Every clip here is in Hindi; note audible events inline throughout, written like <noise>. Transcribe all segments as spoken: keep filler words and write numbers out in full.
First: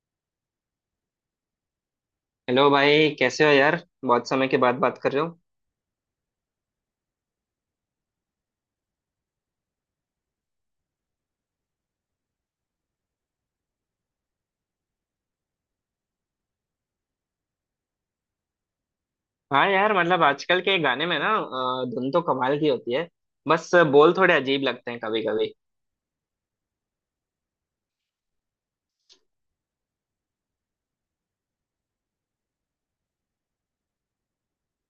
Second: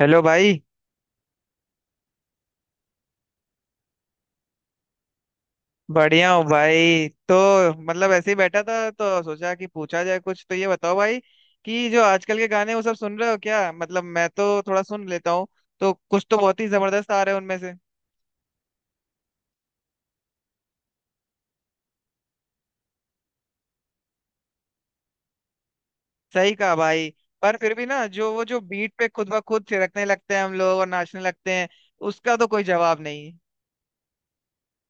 हेलो भाई। हेलो भाई, कैसे हो यार? बहुत समय के बाद बात कर रहे हो। बढ़िया हूँ भाई। तो मतलब ऐसे ही बैठा था तो सोचा कि पूछा जाए कुछ। तो ये बताओ भाई कि जो आजकल के गाने वो सब सुन रहे हो क्या? मतलब मैं तो थोड़ा सुन लेता हूँ तो कुछ तो बहुत ही जबरदस्त आ रहे हैं उनमें से। हाँ यार, मतलब आजकल के गाने में ना अ, धुन तो कमाल की होती है। बस बोल थोड़े अजीब लगते हैं कभी कभी। सही कहा भाई। पर फिर भी ना जो वो जो बीट पे खुद ब खुद थिरकने लगते हैं हम लोग और नाचने लगते हैं, उसका तो कोई जवाब नहीं।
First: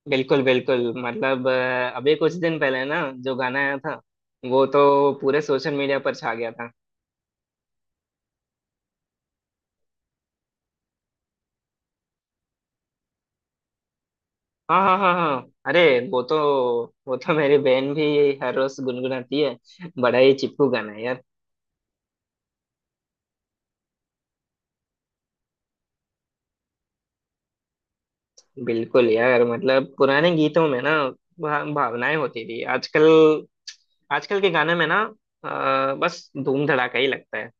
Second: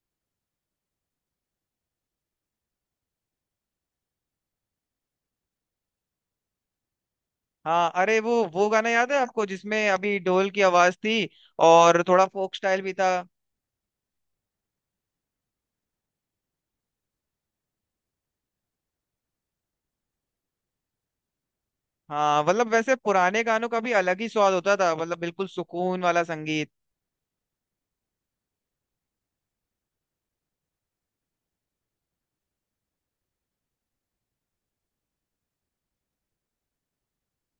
बिल्कुल बिल्कुल, मतलब अ, अभी कुछ दिन पहले ना जो गाना आया था वो तो पूरे सोशल मीडिया पर छा गया था। हाँ अरे वो वो गाना याद है आपको जिसमें अभी ढोल की आवाज थी और थोड़ा फोक स्टाइल भी था? हाँ हाँ हाँ हाँ, अरे वो तो वो तो मेरी बहन भी हर रोज गुनगुनाती है। बड़ा ही चिपकू गाना है यार। हाँ मतलब वैसे पुराने गानों का भी अलग ही स्वाद होता था। मतलब बिल्कुल सुकून वाला संगीत। बिल्कुल यार, मतलब पुराने गीतों में ना भा- भावनाएं होती थी आजकल। आजकल के गाने में ना, अ, बस धूम धड़ाका ही लगता है।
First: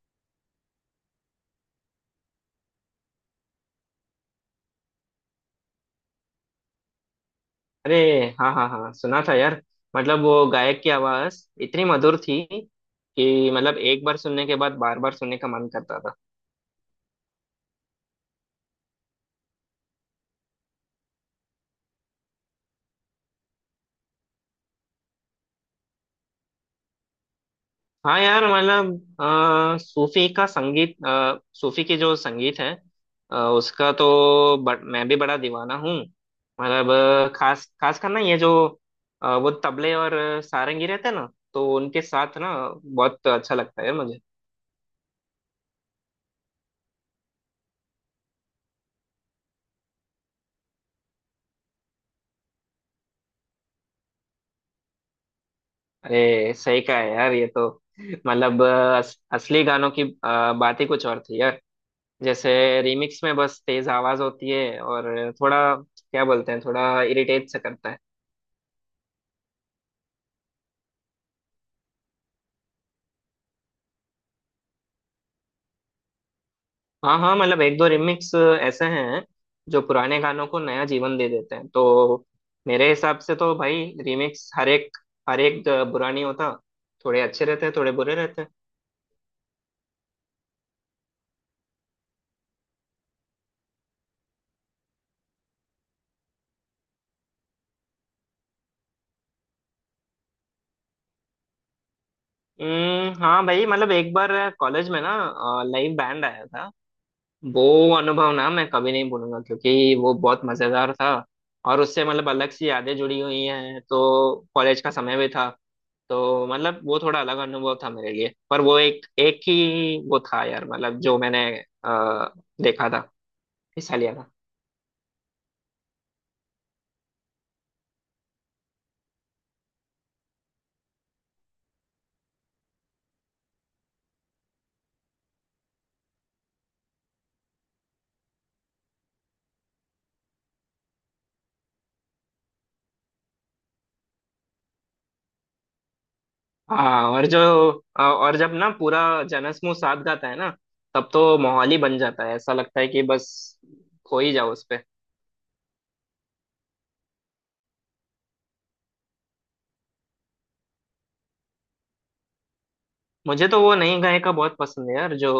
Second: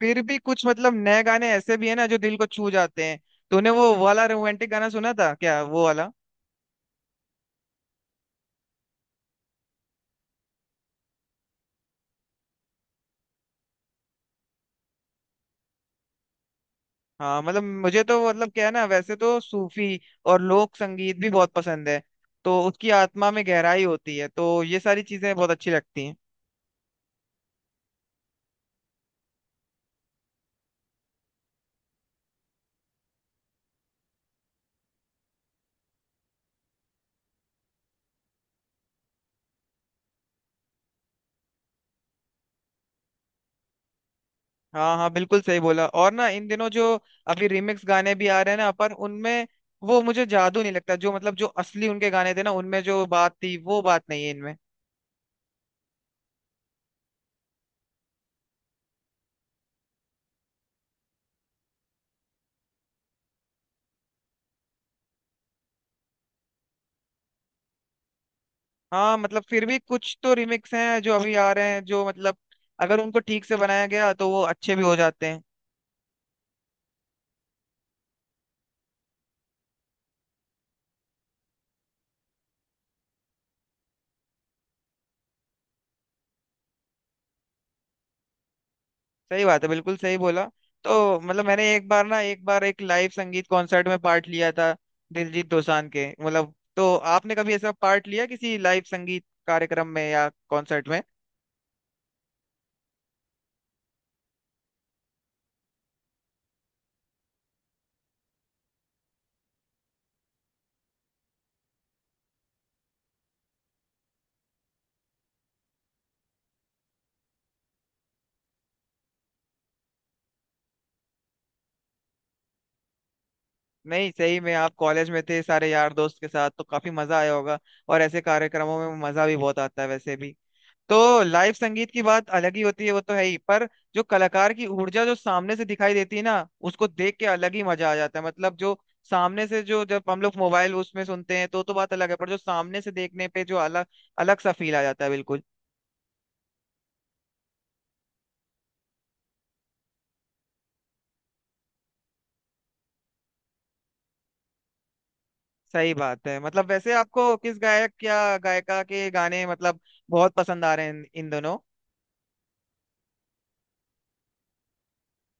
फिर भी कुछ मतलब नए गाने ऐसे भी है ना जो दिल को छू जाते हैं। तूने वो वाला रोमांटिक गाना सुना था क्या, वो वाला? अरे, हाँ हाँ हाँ, सुना था यार। मतलब वो गायक की आवाज इतनी मधुर थी कि मतलब एक बार सुनने के बाद बार बार सुनने का मन करता था। हाँ मतलब मुझे तो मतलब क्या है ना, वैसे तो सूफी और लोक संगीत भी बहुत पसंद है तो उसकी आत्मा में गहराई होती है तो ये सारी चीजें बहुत अच्छी लगती हैं। हाँ यार, मतलब अ, सूफी का संगीत, अ, सूफी के जो संगीत है, अ, उसका तो ब, मैं भी बड़ा दीवाना हूँ। मतलब अ, खास खास कर ना, ये जो अ, वो तबले और सारंगी रहते हैं ना तो उनके साथ ना बहुत अच्छा लगता है मुझे। हाँ हाँ बिल्कुल सही बोला। और ना इन दिनों जो अभी रिमिक्स गाने भी आ रहे हैं ना, पर उनमें वो मुझे जादू नहीं लगता, जो मतलब जो असली उनके गाने थे ना उनमें जो बात थी वो बात नहीं है इनमें। अरे सही कहा है यार, ये तो मतलब अ, अस, असली गानों की अ, बात ही कुछ और थी यार। जैसे रीमिक्स में बस तेज आवाज होती है और थोड़ा, क्या बोलते हैं, थोड़ा इरिटेट सा करता है। हाँ मतलब फिर भी कुछ तो रिमिक्स हैं जो अभी आ रहे हैं, जो मतलब अगर उनको ठीक से बनाया गया तो वो अच्छे भी हो जाते हैं। हाँ हाँ, मतलब एक दो रिमिक्स ऐसे हैं जो पुराने गानों को नया जीवन दे देते हैं। तो मेरे हिसाब से तो भाई, रीमिक्स हर एक, हर एक बुरा नहीं होता। थोड़े अच्छे रहते हैं, थोड़े बुरे रहते हैं। सही बात है, बिल्कुल सही बोला। तो मतलब मैंने एक बार ना, एक बार एक लाइव संगीत कॉन्सर्ट में पार्ट लिया था, दिलजीत दोसांझ के। मतलब तो आपने कभी ऐसा पार्ट लिया किसी लाइव संगीत कार्यक्रम में या कॉन्सर्ट में? हम्म, हाँ भाई, मतलब एक बार कॉलेज में ना लाइव बैंड आया था। वो अनुभव ना मैं कभी नहीं भूलूंगा, क्योंकि वो बहुत मजेदार था। और उससे मतलब अलग सी यादें जुड़ी हुई हैं, तो कॉलेज का समय भी था। तो मतलब वो थोड़ा अलग अनुभव था मेरे लिए। पर वो एक एक ही वो था यार, मतलब जो मैंने अ, देखा था, हिस्सा नहीं लिया था। सही में आप कॉलेज में थे सारे यार दोस्त के साथ तो काफी मजा आया होगा, और ऐसे कार्यक्रमों में मजा भी बहुत आता है वैसे भी। तो लाइव संगीत की बात अलग ही होती है, वो तो है ही। पर जो कलाकार की ऊर्जा जो सामने से दिखाई देती है ना, उसको देख के अलग ही मजा आ जाता है। मतलब जो सामने से जो, जब हम लोग मोबाइल उसमें सुनते हैं तो तो बात अलग है, पर जो सामने से देखने पे जो अलग अलग सा फील आ जाता है, बिल्कुल। हाँ, और जो अ, और जब ना पूरा जनसमूह साथ गाता है ना, तब तो माहौल ही बन जाता है। ऐसा लगता है कि बस खो ही जाओ उस। सही बात है। मतलब वैसे आपको किस गायक या गायिका के गाने मतलब बहुत पसंद आ रहे हैं इन इन दोनों? मुझे तो वो नई गायिका बहुत पसंद है यार, जो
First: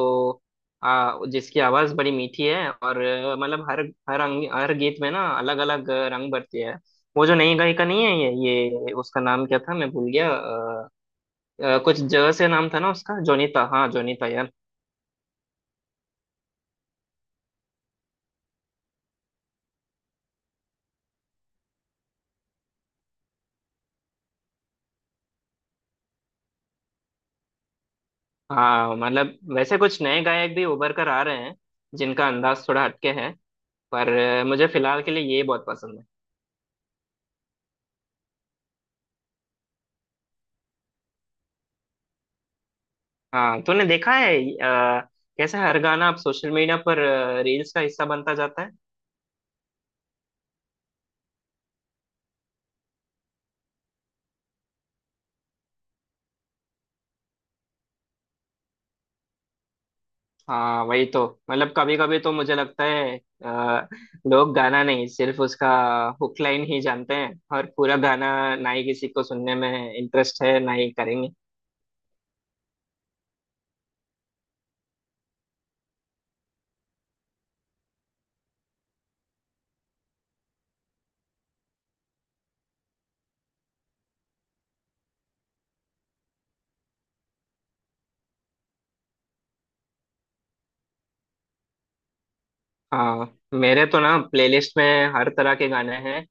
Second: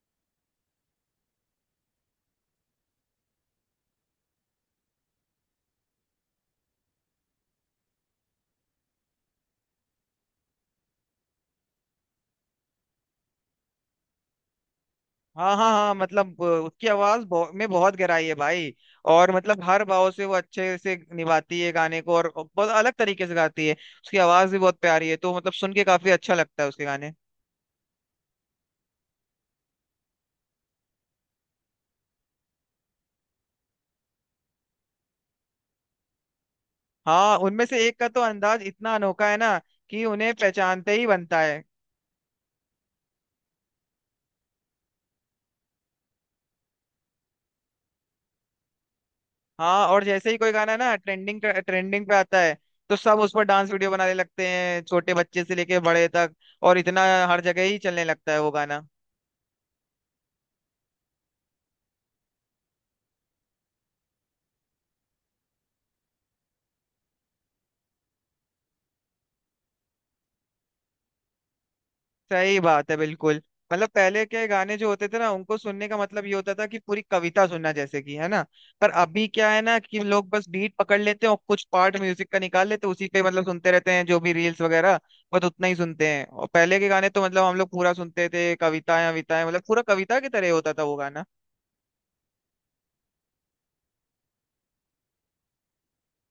आ, जिसकी आवाज बड़ी मीठी है और अ, मतलब हर हर अंग, हर गीत में ना अलग अलग रंग भरती है। वो जो नई गायिका नहीं है, ये ये उसका नाम क्या था, मैं भूल गया। अ, अ, कुछ जगह से नाम था ना उसका, जोनीता, हाँ जोनीता यार। हाँ हाँ हाँ। मतलब अ, उसकी आवाज बहु, में बहुत गहराई है भाई। और मतलब हर भाव से वो अच्छे से निभाती है गाने को, और बहुत अलग तरीके से गाती है। उसकी आवाज भी बहुत प्यारी है तो मतलब सुन के काफी अच्छा लगता है उसके गाने। हाँ, मतलब वैसे कुछ नए गायक भी उभर कर आ रहे हैं, जिनका अंदाज थोड़ा हटके है। पर अ, मुझे फिलहाल के लिए ये बहुत पसंद है। हाँ उनमें से एक का तो अंदाज इतना अनोखा है ना कि उन्हें पहचानते ही बनता है। हाँ तूने देखा है अ, कैसे हर गाना अब सोशल मीडिया पर रील्स का हिस्सा बनता जाता है? हाँ, और जैसे ही कोई गाना ना ट्रेंडिंग ट्रेंडिंग पे आता है तो सब उस पर डांस वीडियो बनाने लगते हैं, छोटे बच्चे से लेके बड़े तक, और इतना हर जगह ही चलने लगता है वो गाना। हाँ वही तो। मतलब कभी कभी तो मुझे लगता है, अ, लोग गाना नहीं, सिर्फ उसका हुक लाइन ही जानते हैं। और पूरा गाना ना ही किसी को सुनने में इंटरेस्ट है, ना ही करेंगे। सही बात है, बिल्कुल। मतलब पहले के गाने जो होते थे ना, उनको सुनने का मतलब ये होता था कि पूरी कविता सुनना जैसे कि, है ना? पर अभी क्या है ना कि लोग बस बीट पकड़ लेते हैं और कुछ पार्ट म्यूजिक का निकाल लेते हैं, उसी पे मतलब सुनते रहते हैं, जो भी रील्स वगैरह बस उतना ही सुनते हैं। और पहले के गाने तो मतलब हम लोग पूरा सुनते थे, कविताएं विताएं, मतलब पूरा कविता की तरह होता था वो गाना। हाँ, मेरे तो ना प्लेलिस्ट में हर तरह के गाने हैं।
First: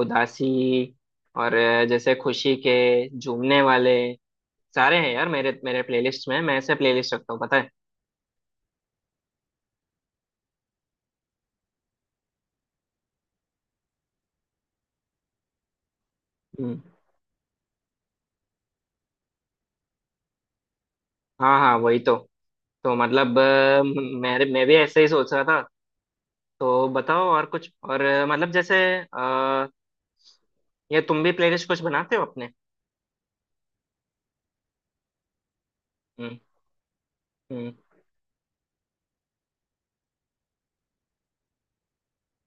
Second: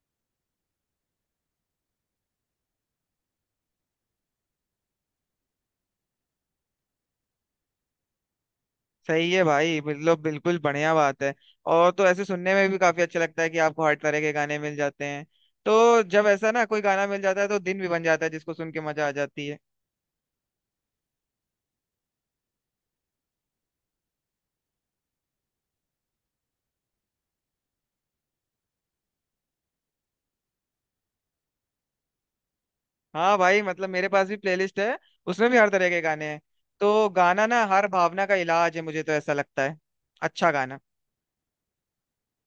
उदासी और अ, जैसे खुशी के झूमने वाले, सारे हैं यार मेरे मेरे प्लेलिस्ट में। मैं ऐसे प्लेलिस्ट रखता हूँ, पता है। सही है भाई, मतलब बिल्कुल बढ़िया बात है। और तो ऐसे सुनने में भी काफी अच्छा लगता है कि आपको हर तरह के गाने मिल जाते हैं, तो जब ऐसा ना कोई हम्म, गाना मिल जाता है तो दिन भी बन जाता है, जिसको सुन के मजा आ जाती है। हाँ हाँ, वही तो। तो मतलब अ, म- मेरे मैं भी ऐसे ही सोच रहा था। तो बताओ, और कुछ और अ, मतलब जैसे अ, ये तुम भी प्लेलिस्ट कुछ बनाते हो अपने? हाँ भाई मतलब मेरे पास भी प्लेलिस्ट है, उसमें भी हर तरह के गाने हम्म। हैं। तो गाना ना हम्म। हर भावना का इलाज है, मुझे तो ऐसा लगता है। अच्छा गाना।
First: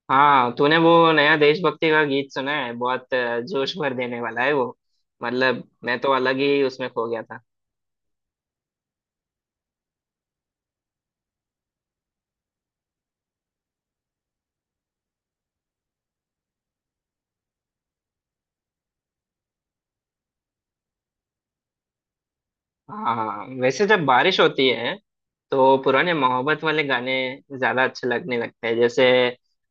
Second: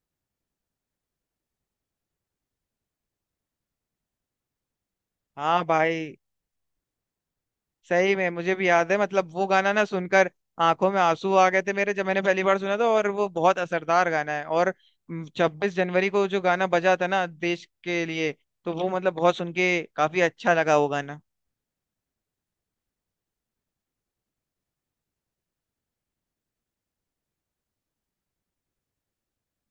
हाँ, तूने वो नया देशभक्ति का गीत सुना है? बहुत अ, जोश भर देने वाला है वो। हाँ मतलब मैं तो भाई। अलग ही उसमें खो गया था। सही में मुझे भी याद है, मतलब वो गाना ना सुनकर आंखों में आंसू आ गए थे मेरे, जब मैंने पहली बार सुना था, और वो बहुत असरदार गाना है। और छब्बीस जनवरी को जो गाना बजा था ना देश के लिए, तो वो मतलब बहुत सुन के काफी अच्छा लगा वो गाना। हाँ हाँ, हाँ। वैसे जब बारिश होती है तो पुराने मोहब्बत वाले गाने ज्यादा अच्छे लगने लगते हैं। जैसे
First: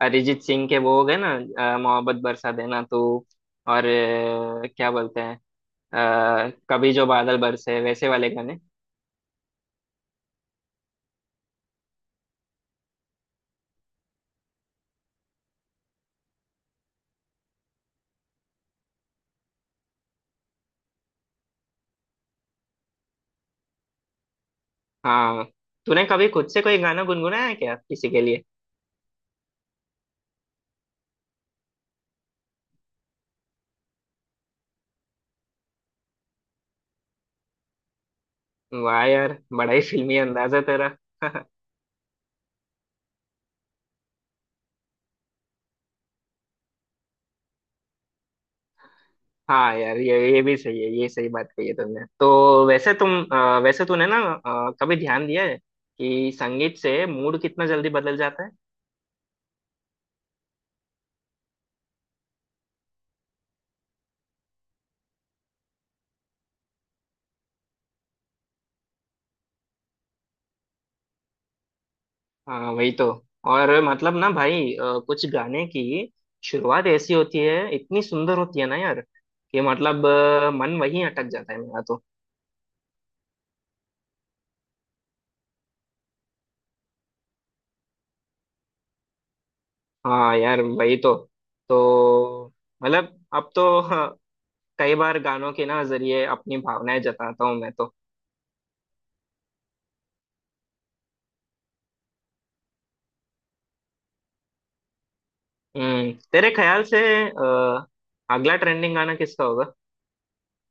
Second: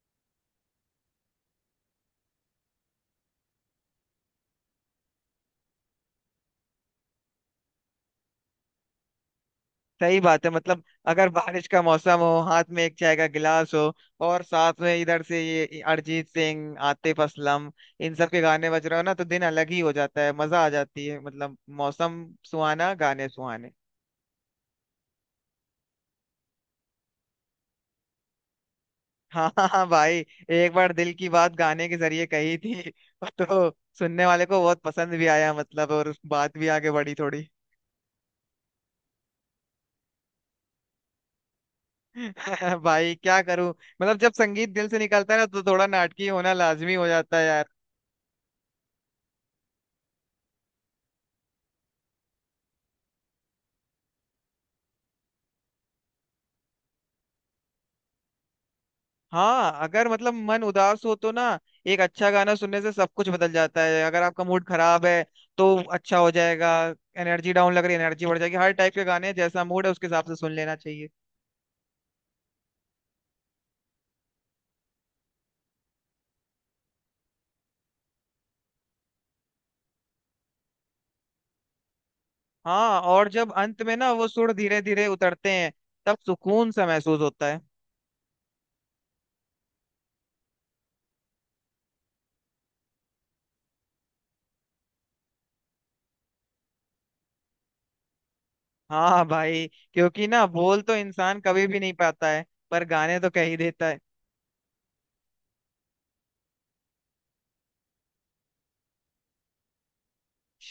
अरिजीत सिंह के वो हो गए ना, अ, मोहब्बत बरसा देना तू, और अ, क्या बोलते हैं, अ, कभी जो बादल बरसे, वैसे वाले गाने। सही बात है। मतलब अगर बारिश का मौसम हो, हाथ में एक चाय का गिलास हो और साथ में इधर से ये अरिजीत सिंह, आतिफ असलम, इन सब के गाने बज रहे हो ना, तो दिन अलग ही हो जाता है, मजा आ जाती है। मतलब मौसम सुहाना, गाने सुहाने। हाँ, तूने कभी खुद से कोई गाना गुनगुनाया है क्या किसी के लिए? <laughs> हाँ हाँ हाँ भाई। एक बार दिल की बात गाने के जरिए कही थी। <laughs> तो सुनने वाले को बहुत पसंद भी आया, मतलब, और बात भी आगे बढ़ी थोड़ी। वाह यार, बड़ा ही फिल्मी अंदाजा तेरा। <laughs> <laughs> भाई क्या करूं। मतलब जब संगीत दिल से निकलता है ना तो थोड़ा नाटकी होना लाजमी हो जाता है यार। हाँ यार, ये ये भी सही है। ये सही बात कही है तुमने। तो वैसे तुम अ, वैसे तूने ना अ, कभी ध्यान दिया है कि संगीत से मूड कितना जल्दी बदल जाता है? हाँ अगर मतलब मन उदास हो तो ना एक अच्छा गाना सुनने से सब कुछ बदल जाता है। अगर आपका मूड खराब है तो अच्छा हो जाएगा, एनर्जी डाउन लग रही है एनर्जी बढ़ जाएगी। हर टाइप के गाने हैं, जैसा मूड है उसके हिसाब से सुन लेना चाहिए। हाँ वही तो। और मतलब ना भाई, अ, कुछ गाने की शुरुआत ऐसी होती है, इतनी सुंदर होती है ना यार, कि मतलब अ, मन वहीं अटक जाता है मेरा तो। हाँ, और जब अंत में ना वो सुर धीरे धीरे उतरते हैं तब सुकून सा महसूस होता है। हाँ यार वही तो। तो मतलब अब तो <laughs> कई बार गानों के ना जरिए अपनी भावनाएं जताता हूँ मैं तो। हाँ भाई, क्योंकि ना बोल तो इंसान कभी भी नहीं पाता है, पर गाने तो कह ही देता है। हम्म। तेरे ख्याल से अ, अगला ट्रेंडिंग गाना किसका होगा?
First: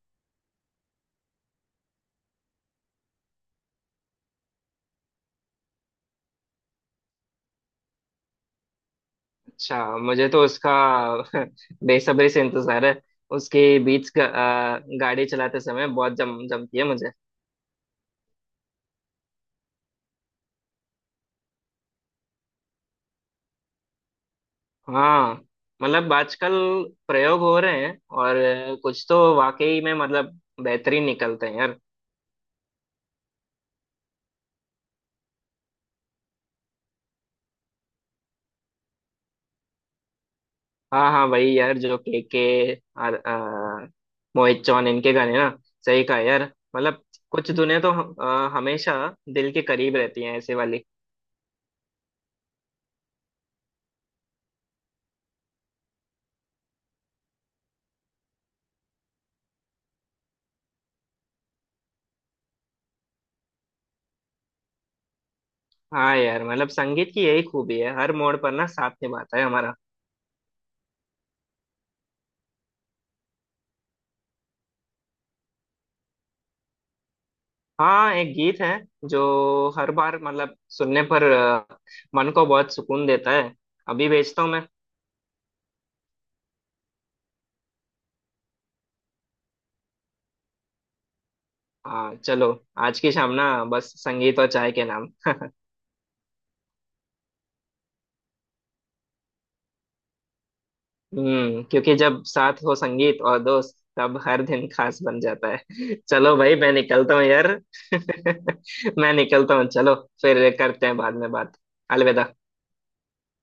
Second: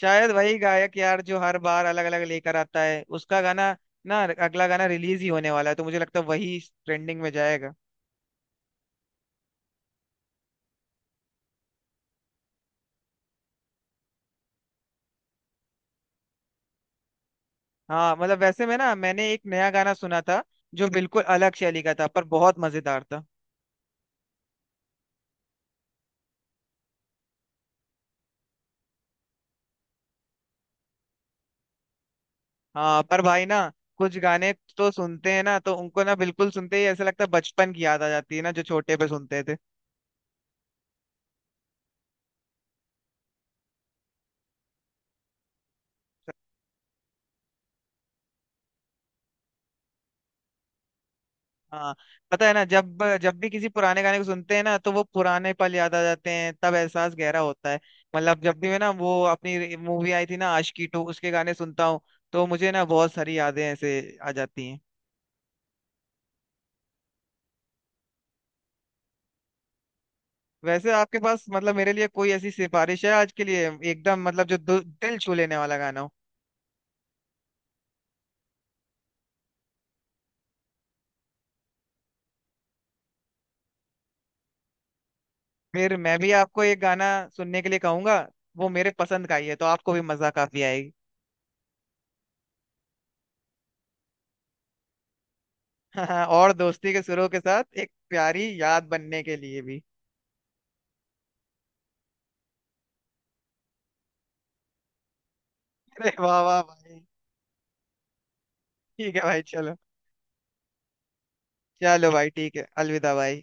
शायद वही गायक यार जो हर बार अलग अलग लेकर आता है, उसका गाना ना अगला गाना रिलीज ही होने वाला है तो मुझे लगता है वही ट्रेंडिंग में जाएगा। अच्छा, मुझे तो उसका <laughs> बेसब्री से इंतजार है। उसकी बीट्स गाड़ी चलाते समय बहुत जम जमती है मुझे। हाँ मतलब वैसे में ना मैंने एक नया गाना सुना था जो बिल्कुल अलग शैली का था पर बहुत मजेदार था। हाँ, मतलब आजकल प्रयोग हो रहे हैं, और कुछ तो वाकई में मतलब बेहतरीन निकलते हैं यार। हाँ पर भाई ना कुछ गाने तो सुनते हैं ना तो उनको ना बिल्कुल सुनते ही ऐसा लगता है, बचपन की याद आ जाती है ना, जो छोटे पे सुनते थे। हाँ हाँ, वही यार, जो के के और आ, मोहित चौहान, इनके गाने ना, सही कहा यार। मतलब कुछ धुनें तो हम- आ, हमेशा दिल के करीब रहती हैं, ऐसे वाली। हाँ पता है ना, जब जब भी किसी पुराने गाने को सुनते हैं ना तो वो पुराने पल याद आ जाते हैं, तब एहसास गहरा होता है। मतलब जब भी मैं ना, वो अपनी मूवी आई थी ना, आशिकी टू, उसके गाने सुनता हूँ तो मुझे ना बहुत सारी यादें ऐसे आ जाती हैं। हाँ यार, मतलब संगीत की यही खूबी है, हर मोड़ पर ना साथ निभाता है हमारा। वैसे आपके पास मतलब मेरे लिए कोई ऐसी सिफारिश है आज के लिए, एकदम मतलब जो दु- दिल छू लेने वाला गाना हो? हाँ, एक गीत है जो हर बार मतलब सुनने पर आ, मन को बहुत सुकून देता है। अभी भेजता हूँ मैं। फिर मैं भी आपको एक गाना सुनने के लिए कहूंगा। वो मेरे पसंद का ही है तो आपको भी मजा काफी आएगी। हाँ चलो, आज की शाम ना बस संगीत और चाय के नाम। <laughs> और दोस्ती के सुरों के साथ एक प्यारी याद बनने के लिए भी। <laughs> हम्म क्योंकि जब साथ हो संगीत और दोस्त, तब हर दिन खास बन जाता है। अरे चलो वाह भाई, वाह मैं भाई। निकलता हूँ यार। <laughs> मैं ठीक है भाई, निकलता हूँ, चलो। चलो। फिर करते हैं बाद में बात। चलो भाई, अलविदा। ठीक है, अलविदा भाई।